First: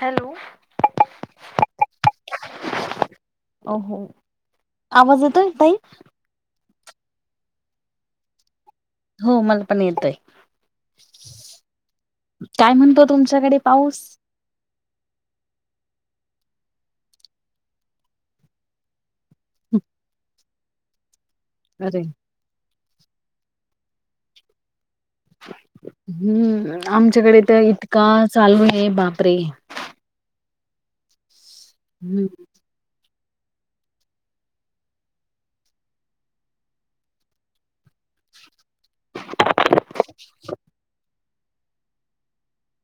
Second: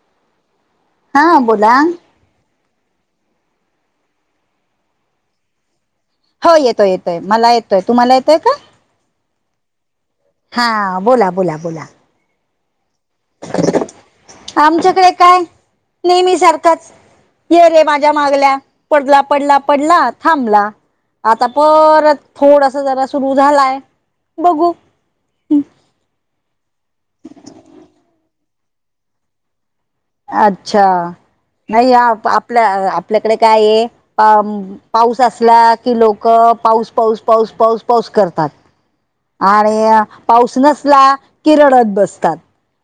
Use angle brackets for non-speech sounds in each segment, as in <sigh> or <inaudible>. Hello! हा बोला! हो आवाज येतोय तई? हो येतोय येतोय, मला येतोय, तुम्हाला येतय का? हो मला पण येतोय हा बोला, बोला, बोला. काय म्हणतो तुमच्याकडे पाऊस. आमच्याकडे काय, नेहमी सारखाच. ये रे माझ्या मागल्या, पडला पडला पडला थांबला आता अरे परत थोडस जरा सुरु झालाय बघू. हम्म! आमच्याकडे तर इतका चालू आहे बापरे! अच्छा! नाही हम्म आपल्या आपल्याकडे काय आहेअं पाऊस असला की लोक पाऊस पाऊस पाऊस पाऊस पाऊस करतात. आणि पाऊस नसला किरळत बसतात.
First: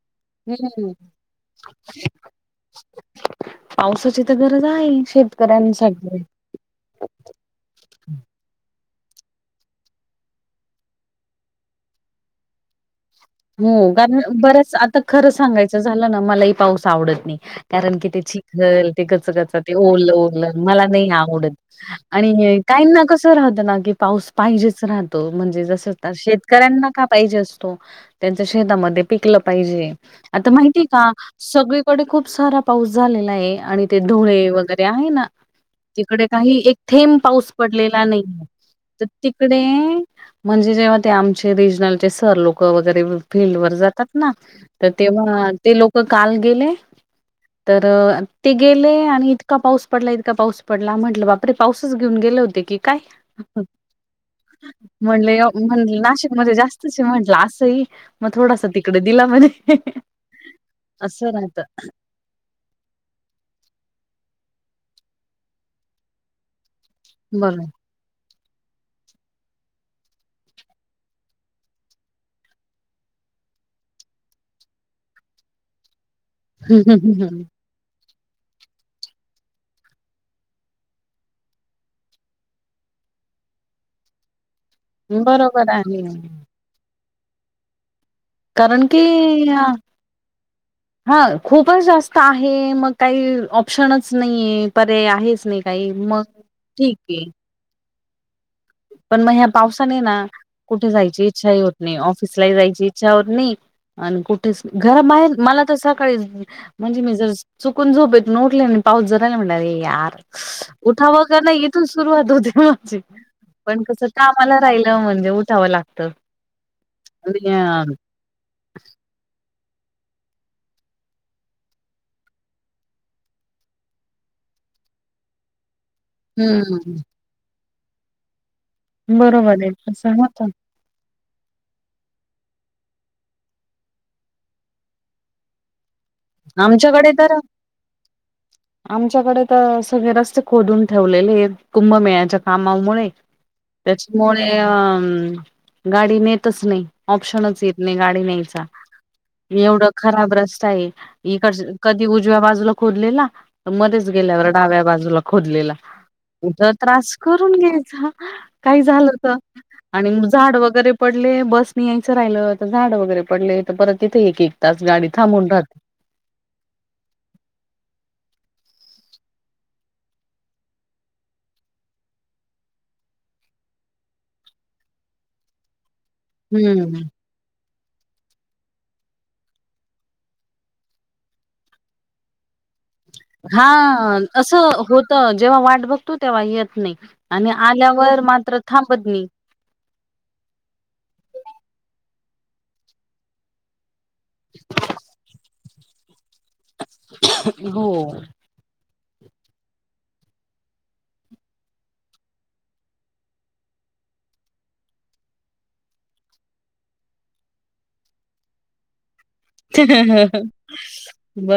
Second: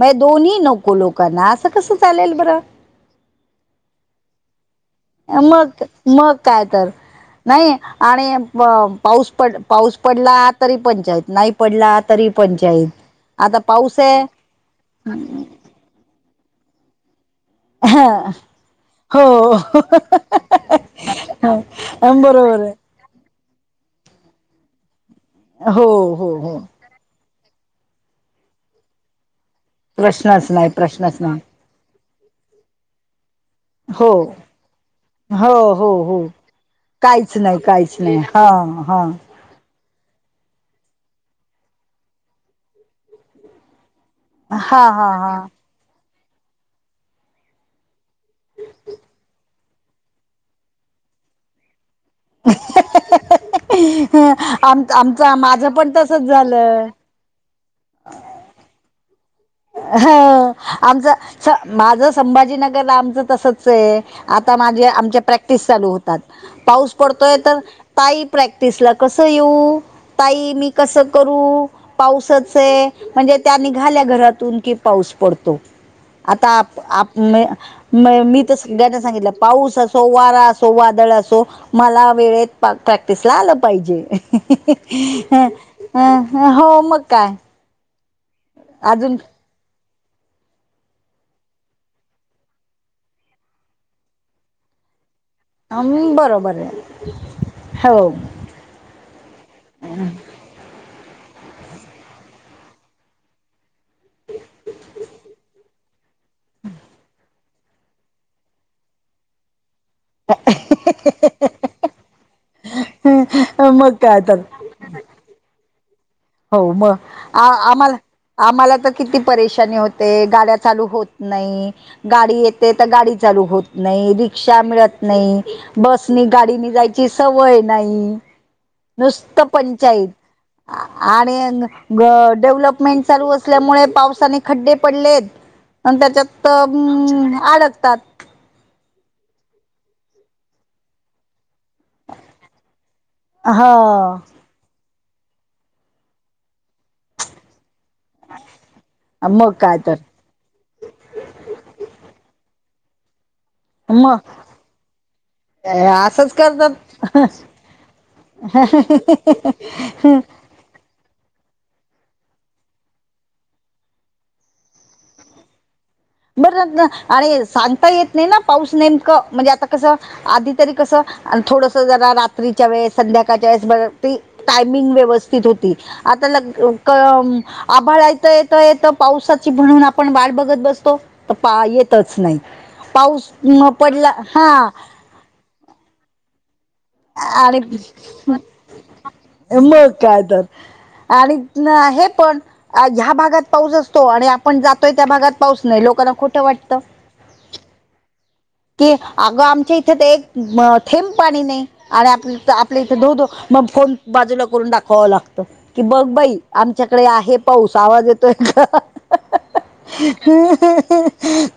मग दोन्ही हम्म नको लोकांना असं कसं चालेल बरं पावसाची तर गरज आहे मग शेतकऱ्यांसाठी. मग काय तर. नाही आणि पाऊस पड पाऊस पडला तरी पंचायत नाही पडला तरी पंचायत. आता हो पाऊस कारण आहे बर्याच आता खरं सांगायचं झालं ना मला ही पाऊस आवडत नाही. कारण की ते चिखल ते हो कचकच ते ओढलं ओलं मला नाही आवडत. आणि हे बरोबर आहे काही ना कस राहत ना की पाऊस पाहिजेच राहतो. म्हणजे हो जस हो हो शेतकऱ्यांना का पाहिजे असतो? त्यांच शेतामध्ये पिकलं पाहिजे प्रश्नच आता नाही माहितीय का प्रश्नच नाही सगळे तकडे खूप सारा पाऊस झालेला आहे. आणि ते हो धुळे वगैरे आहे ना हो हो हो तिकडे काही एक थेंब काहीच पाऊस नाही पडलेला काहीच हा हा डे म्हणजे जेव्हा ते आमचे रिजनलचे सर लोक वगैरे फीलल्ड वर जात ना हा तर हा हा तेव्हा ते लोक काल गेले. तर ते गेले आणि इतका पाऊस पडला इतका पाऊस पडला म्हटलं बाप् पाऊसच घेऊन गेले होते की काय? आम आमचा म्हंले माझं म्हण पण तसच नाशिकमध्ये जास्त झालं म्हटलं अस स मग थोडासा तिकडे दिला म्हणे ह असं आमचा राहत माझ संभाजी नगर आमच तसच आता माझे आम प्रॅक्टिस चालू होतात पाऊस था पडतोय तर बरोबर ताई प्रॅक्टिस ला कस येऊ? ताई मी कसं करू पाऊसच आहे म्हणजे त्यांनीघाल्या घरात की पाऊस पडतो आता आप आप म मी तर सगळ्याना सांगितलं पाऊस असो, वारा असो वादळ असो. मला वेळेत प्रॅक्टिस ला आलं पाहिजे. बरोबर अ आहे हो मग काय. कारण की अजून हा खूपच जास्त आहे मग काही ऑप्शनच नाही आहे परे आहे मग बरोबर आहे हो. पण मग ह्या पावसाने ना कुठे जायची इच्छाही होत नाही ऑफिसलाही जायची इच्छा होत नाही. आणि कुठेच घरा बाहेर मला तर कडेन म्हणजे मी जर चुकून झोप येत न उठले पाऊस जराला म्हणला आरे यार उठावग नाही इथून सुरुवात होते. माझी हम् पण कसं कामाला राहिलं म्हणजे उठावं लागतं. हो मग आ आणि आम्हाला आम्हाला तर किती परेशानी होते गाड्या चालू होत नाही. गाडी येते तर गाडी चालू होत नाही, रिक्षा मिळत नाही. बसनी गाडीनी हम्म जायची सवय नाही, नुसतं बरोबर आहे पंचायत. तसं होत आणि डेव्हलपमेंट चालू असल्यामुळे पावसाने खड्डे पडलेत. आण आमच्याकडे तर त्याच्यातम् अडकतात. आमच्याकडे तर सगळे रस्ते खोदून ठेवलेले आहेत. कुंभमेळ्याच्या कामामुळे ह त्याच्यामुळे अ गाडी नेतच नाही. ऑप्शनच येत नाही गाडी न्यायचा मग काय एवढं तर खराब रस्ता आहे. इकड कधी उजव्या बाजूला खोदलेला मरेच मग गेल्यावर डाव्या बाजूला खोदलेला असंच कुठ करतात त्रास करून घ्यायचा. काही झालं तर आणि झाड वगैरे पडले बसनी यायचं राहिलं तर झाड वगैरे पडले तर परत तिथे एक एक तास गाडी थांबून राहते बबरेचदा आणि सांगता येत नाही ना पाऊस नेमकं म्हणजे आता कसं? आधी तरी कसं थोडस जरा रात्रीच्या वेळेस संध्याकाळच्या वेळेस ब टायमिंग व्यवस्थित होती आता हम्म. आभाळायथ येत येत पावसाची म्हणून आपण वाट बघत बसतो तो येतच नाही पाऊस हा पडला हा असं जेव्हा वाट बघतो तेव्हा येत नाही आणि आल्यावर मात्र थांबत नाही मग काय तर आणि हे पण ह्या भागात पाऊस असतो आणि आपण जातोय त्या भागात पाऊस नाही लोकांना खोठं वाटतं हो कि अगं आमच्या इथे ते एक थेंब पाणी नाही आणि आप आपल्या इथे धोध मग फोन बाजूला करून दाखवावं लागतं कि बघ बाई आमच्याकडे आहे पाऊस आवाज येतोय ह्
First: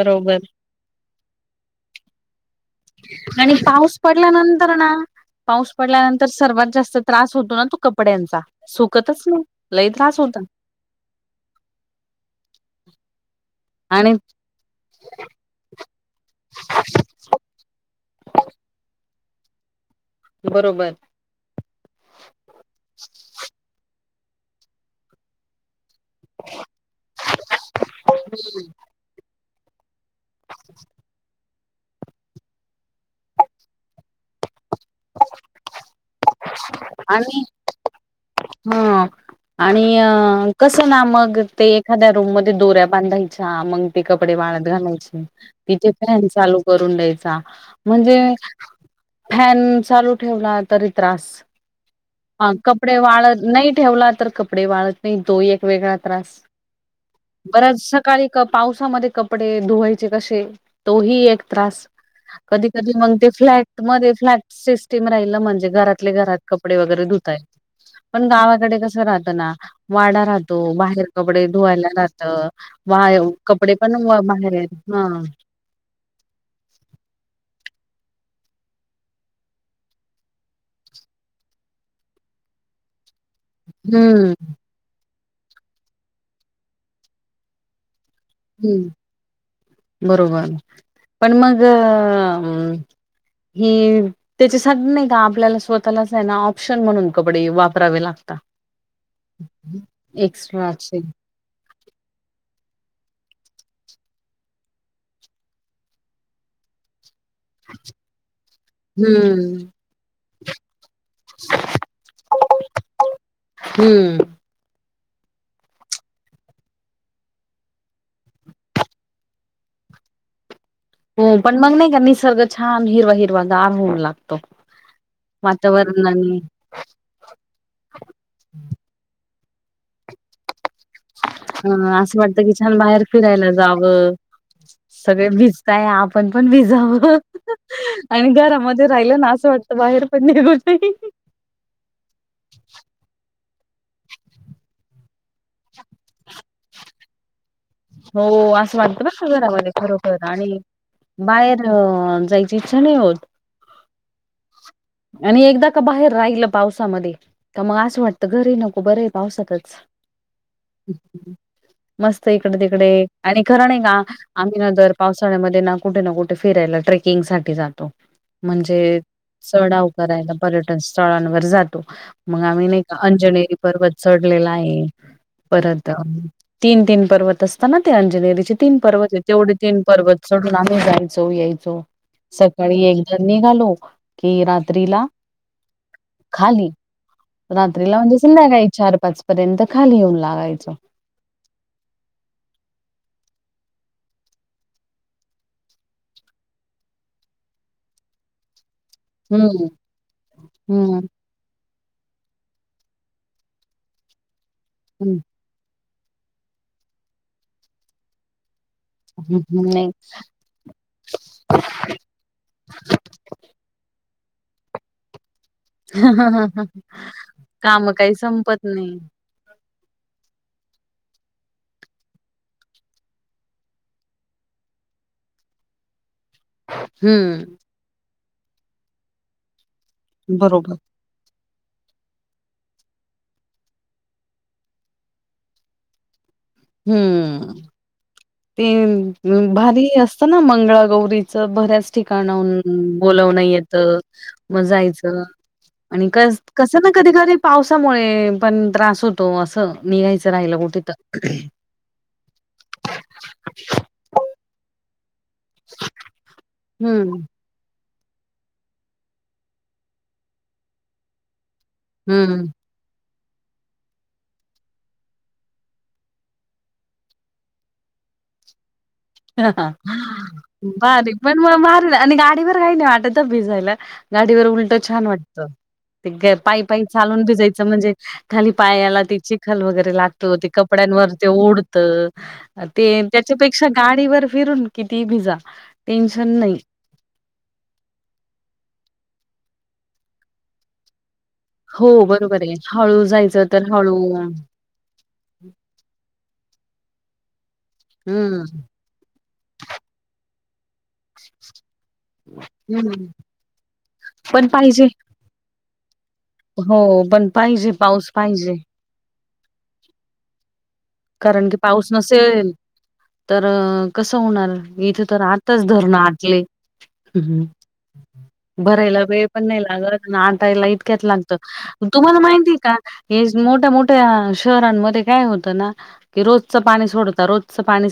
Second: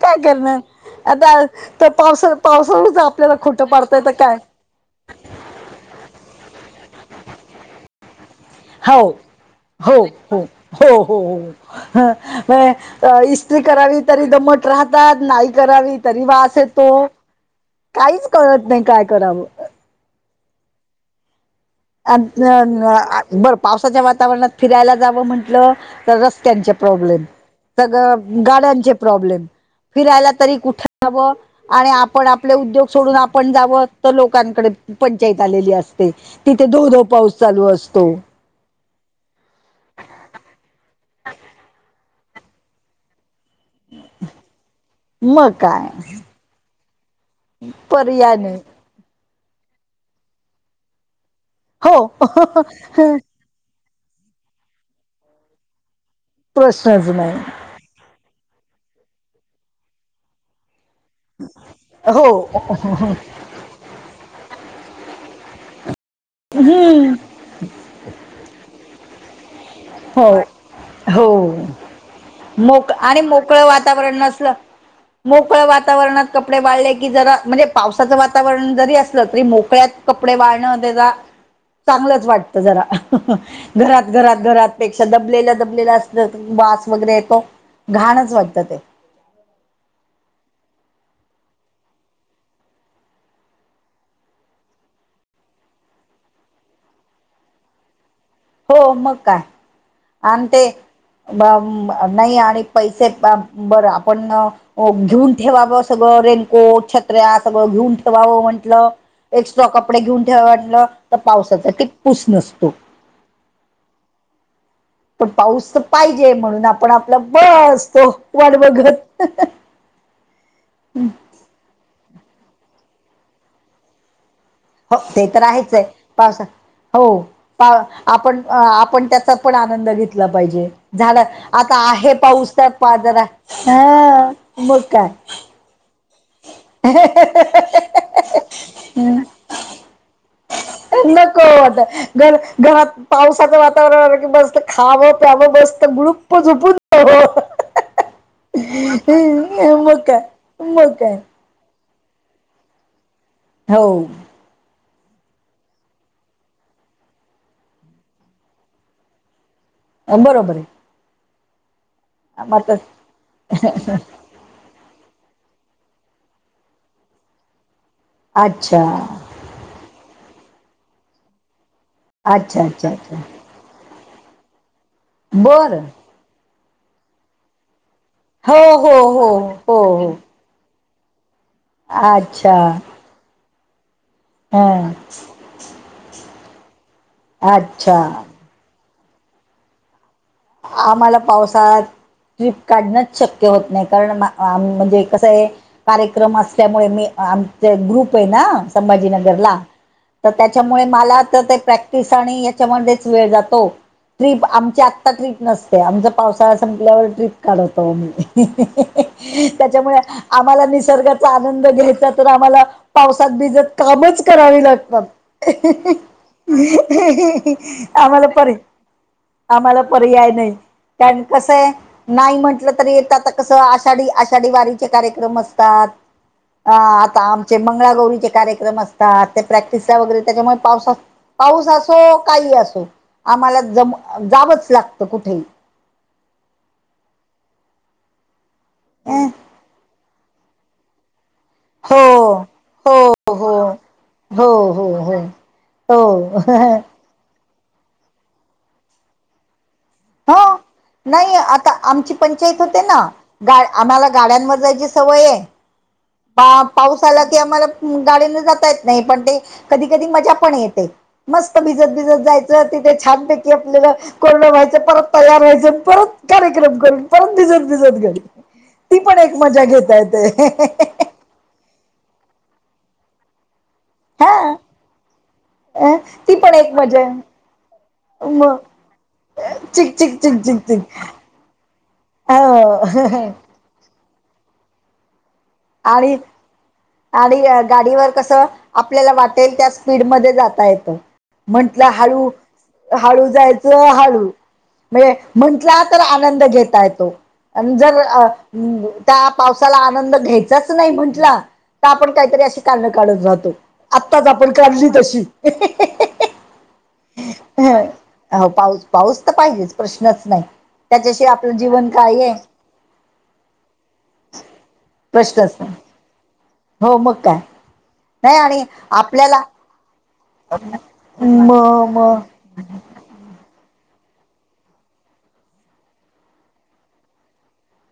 काय करणार आता तर पावसा पावसाळच आपल्याला आणि खोटं पाऊस पाडतायेत काय पडल्यानंतर पाऊस पडल्यानंतर सर्वात जास्त त्रास होतो ना तो कपड्यांचा हो सुकतच नाही लई हो त्रास होता हो हो हो इस्त्री करावी आणि तरी दममट राहतात नाही करावी तरी वास येतो काहीच कळत नाही काय करावं बरोबर अ बरं पावसाच्या वातावरणात फिरायला जावं म्हंटलं रस्त्यांचे प्रॉब्लेम सग गाड्यांचे प्रॉब्लेम फिरायला तरी कुठे हवं आणि आपण आपले उद्योग सोडून आपण जावं तर लोकांकडे पंचायत आलेली असते तिथे धोधो पाऊस चालू असतो हा आणि अ कसं ना मग ते एखाद्या रूम मध्ये दोऱ्या बांधाय अच्छा मग ते कपडे वाळत घालायचे मग काय तिचे फॅन चालू करून द्यायचा म्हणजे पर्याय नाही फॅन चालू ठेवला तरी त्रास हो कपडे वा नाही ठेवला तर कपडे वाळत नाही तो एक वेगळा त्रास प्रश्नच नाही बऱ्याच सकाळी पावसामध्ये कपडे धुवायचे कसे तोही एक त्रास हो कधी कधी मगते फ्लॅट मध्ये फ्लॅट सिस्टीम राहिल म्हणजे घरातले घरात कपडे वगैरे धुताय पण गावाकडे कसं राहतं ना वाडा हो राहतो बाहेर कपडे हो धुवायला राहत मोक वा आणि कपडे पण बाहेर हा मोकळ वातावरणात कपडे वाळले की जरा म्हणजे पावसाचं वातावरण जरी असलं तरी मोकळ्यात कपडे वाळणं त्या चांगलंच वाटत जरा घरात हम्म घरात घरात पेक्षा दबलेला दबलेला अस वास वगैरे येतो घाणच वाटत हम् बरोबर पण मग हीर त्याच्यासाठी नाही का आपल्याला स्वतःलाच आहे ना ऑप्शन म्हणून कपडे वापरावे लागतात हो मग काय आणि ते एक्स्ट्राचे नाही आणि पैसे बरं आपण घेऊन ठेवावं सगळं रेनकोट छत्र्या सगळं घेऊन ठेवावं म्हंटलं एस्ट्रॉ हम्म कपडे घेऊन ठेवटलं तर पावसाचा किटपूस नसतो हम्म पण पाऊस तर पाहिजे म्हणून आपण आपलं ब असतो वाड बघत हो पण मग नाही का निसर्ग छान हिरवा हिरवा गार होऊ लागतो हो, ते तर आहेच आहे वातावरणाने पावसा हो. आपण आपण त्याचा पण आनंद घेतला पाहिजे. झालं आता हा आहे असं वाटतं पाऊस की का, छान पा बाहेर जरा फिरायला हां मग काय. काय आपण पण भिजावं. आणि घरामध्ये हम् राहिलं ना, असं वाटतं बाहेर पण <unintelligible> नको वाटत घर- घरात पावसाचं वातावरण आलं की बसत. खावं प्यावं बसत गुळुप्प झुपून जावं. हो असं वाटतं बर का, घरामध्ये मग खरोखर काय आणि मग काय बाहेर, अ... जायची इच्छा नाही होत. हो. आणि एकदा का बाहेर राहिल पावसामध्ये, तर मग असं वाटतं घरी नको बरं ये पावसातच. बरोबर ये. मस्त इकडे तिकडे आणि खरं नाही का, आम्ही ना दर पावसाळ्यामध्येना कुठे ना कुठे, फिरायला ट्रेकिंग साठी जातो म्हणजे, अच्छा सडाव करायला पर्यटन स्थळांवर जातो. मग अच्छा आम्ही नाही अच्छा का अच्छा अंजनी पर्वत चढलेला आहे. बर परत तीन तीन पर्वत असं. च ना ते अंजनेरीचे हो तीन हो पर्वत आहेत. हो तेवढे तीन हो हो पर्वत, चढून आम्ही जायचो यायचो, अच्छा सकाळी एकदा निघालो. कि हा रात्रीला खाली. रात्रीला म्हणजे, अच्छा संध्याकाळी चार पाच पर्यंत खाली येऊन लागायचो. आम्हाला पावसाळ्यात ट्रिप काढणंच शक्य होत नाही. कारण आ म्हणजे कसं ये. कार्यक्रम असल्यामुळे मी आमचा ग्रुप आहे ना, संभा हम्म जीनगरला तर त्यांच्यामुळे हम्म मला, तर प्रॅक्टिस आणि हेचा मध्येच वेळ जातो. ट्रिप आमची. आता हम्म ट्रीप नसते, आमचं पावसाळा संपल्यावर ट्रीप काढवतो आम्ही. हम्म नाही त्यांच्यामुळे आम्हाला निसर्गाचा आनंद घेताच तर आम्हाला पावसात भिजत कामचं करावे लागतात. काम काही आम्हाला पर संपत नाही. आम्हाला. पर्याय नाही कारण कसं ये. नाही म्हटलं तरी येत आता कसं, आषाढी आषाढी वारीचे कार्यक्रम असतात. अ आता आमचे हम्म मंगळागौरीचे कार्यक्रम असतात. ते प्रॅक्टिसचा वगैरे त्यांच्यामुळे बरोबर पावसांत पाऊस असो काही असो. आम्हाला जम जावंच लागतं कुठेही. हम्म. ते अं, भारी असतं ना मंगळागौरी चं बऱ्याच हो हो ठिकाणाहून बोलवण हो येतं हो मग हो हो जायचं. हो आणि कसं- कसनक. कधी कधी पावसामुळे पण त्रास होतो. असं निघायचं हो राहिलं कुठे तर, नाही आता आमची पंचायत होते ना, गा आम्हाला गाड्यांवर जायची सवय आहे. बा पाऊस हम्म आला की आम्हाला. गाडीन जाता येत नाही. पण ते कधी कधी मजा पण येते. मस्त भिजत भिजत हम्म जायचं. तिथे छानपैकी आपल्याला कोरडं व्हाय ते परत तयार व्हायचं, परत कार्यक्रम करून परत भिजत भिजत घरी. ती पण एक मजा घेता येते. भारी पण म मार आणि गाडीवर काही नाही वाटत, भिजायला हा गाडीवर उलट छान वाटत. अ ते ती पण पायी एक पायी मजा चालून आहे भिजायचं म्हणजे, खाली मग पायाला ती चिखल वगैरे चिक चिक लागतो चिक ते चिक चिक कपड्यांनवर, ते ओढत. ते हो त्याच्यापेक्षा गाडीवर फिरून किती भिजा. आणि, टेन्शन नाही आणि गाडीवर कसं, आपल्याला वाटेल त्या स्पीडमध्ये जाता येतं. हो म्हंटलं हळू, बरोबर आहे हळू तर जायचं हळू. म्हणजे म्हंटला तर आनंद घेता येतो. आणि जर अ... हम्म त्या पावसाला आनंद घ्यायचाच नाही म्हंटला. तर आपण काहीतरी अशी कारणं हम्म काढत राहतो... आत्ताच पण आपण पाहिजे काढली तशी हो... पण पाहिजे... पाऊस हो पाहिजे पाऊस पाऊस तर पाहिजेच... प्रश्नच नाई... त्याच्याशिवाय कारण आपलं की पाऊस जीवन काय ए नसेल तर... कसं होणार... इथं तर प्रश्नच आताच नाही. धरणं आटलंय... हो मग हूं काय हूं... नाही आणि भरायला वेळ आपल्याला पण नाई लाग अगं नहार ताईला इतक्यात लागतं... म म तुम्हाला माहितीय का हेच... मोठ्या मोठ्या शहरांमध्ये काय होतं ना ते रोजचं पाणी सोडता... रोजचं पाणी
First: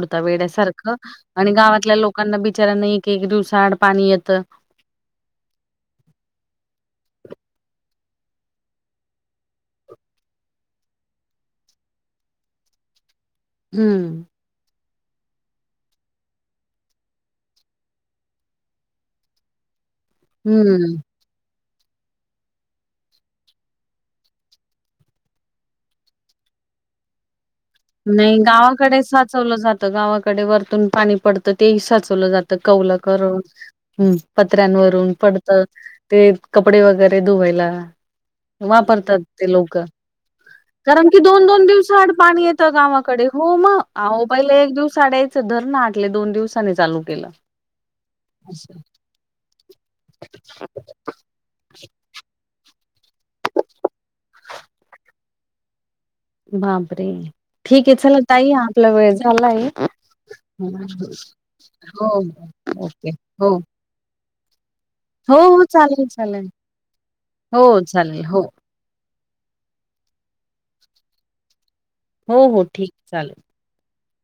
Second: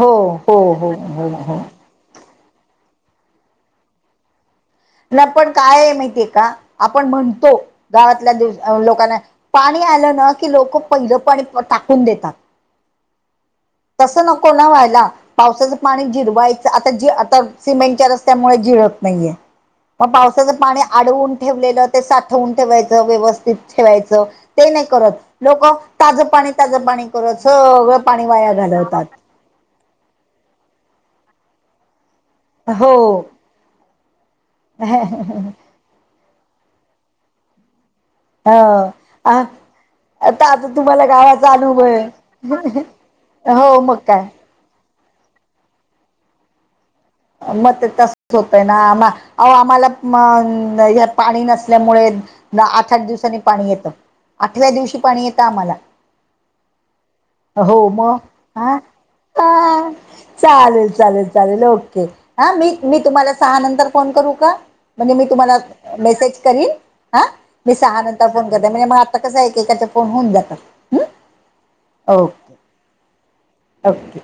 हो हो हो वेड्यासारखं हो आणि हो गावातल्या लोक लोकांना बिचाऱ्यांना एक एक दिवसाआड पाणी येतं पण... काय ए माहितीय का... आपण म्हणतो... गावातल्या लोकांना पाणी आलं ना... की लोकं... पहिलं पाणी... टाकून देतात हम्म तसं नको ना व्हायला पावसाचं पाणी जिरवायचं... आता... जी... आता सिमेंटच्या रस्त्यांमुळे जिरत नाहीये मग पावसाचं पाणी हम्म आडवून ठेवलेलं... ते साठवून ठेवायचं... व्यवस्थित ठेवायचं ते नाही करत... लोकं ताजं पाणी... ताजं पाणी करत सग नई, गावाकडे साचवलं जातं... गावाकडे... वरतून पाणी पडतं... तेही साचवलं जातं कौलं हो करून... हूं... पत्र्यांवरून... पडतं ते कपडे वगैरे धुवायला वापरतात ह ते लोकं... आता आता तुम्हाला कारण की, दोन गावाचा दोन अनुभव दिवसाड पाणी येत आहे. गावाकडे... हो मग... अवो... पहिलं एक दिवस आड यायचं... धरणं आटले... दोन दिवसानी चालू केलं. मग ते तसंच होतंय ना... असं. मा... अहो आम्हाला.. म... पाणी नस ल्यामुळे... आठ आठ दिवसानी पाणी येतं... आठव्या दिवशी पाणी येतं आम्हाला बापरे... हो ठीक ए... मग चला ताई... हा आपला वेळ झाला ए हा चालेल, चालेल... चालेल ओके... हो हा... मी... मी ओके तुम्हाला हो सहा नंतर फोन करू का? म्हणजे... मी हो तुम्हाला हो चालेल मेसेज चालेल करीन हा... हो मी सहा चालेल नंतर हो फोन करते, म्हणजे मग आता कसं ए... एकेकाचे फोन होऊन जातात.. हूं हो... हो... ठीक ए... चालल ओक्के.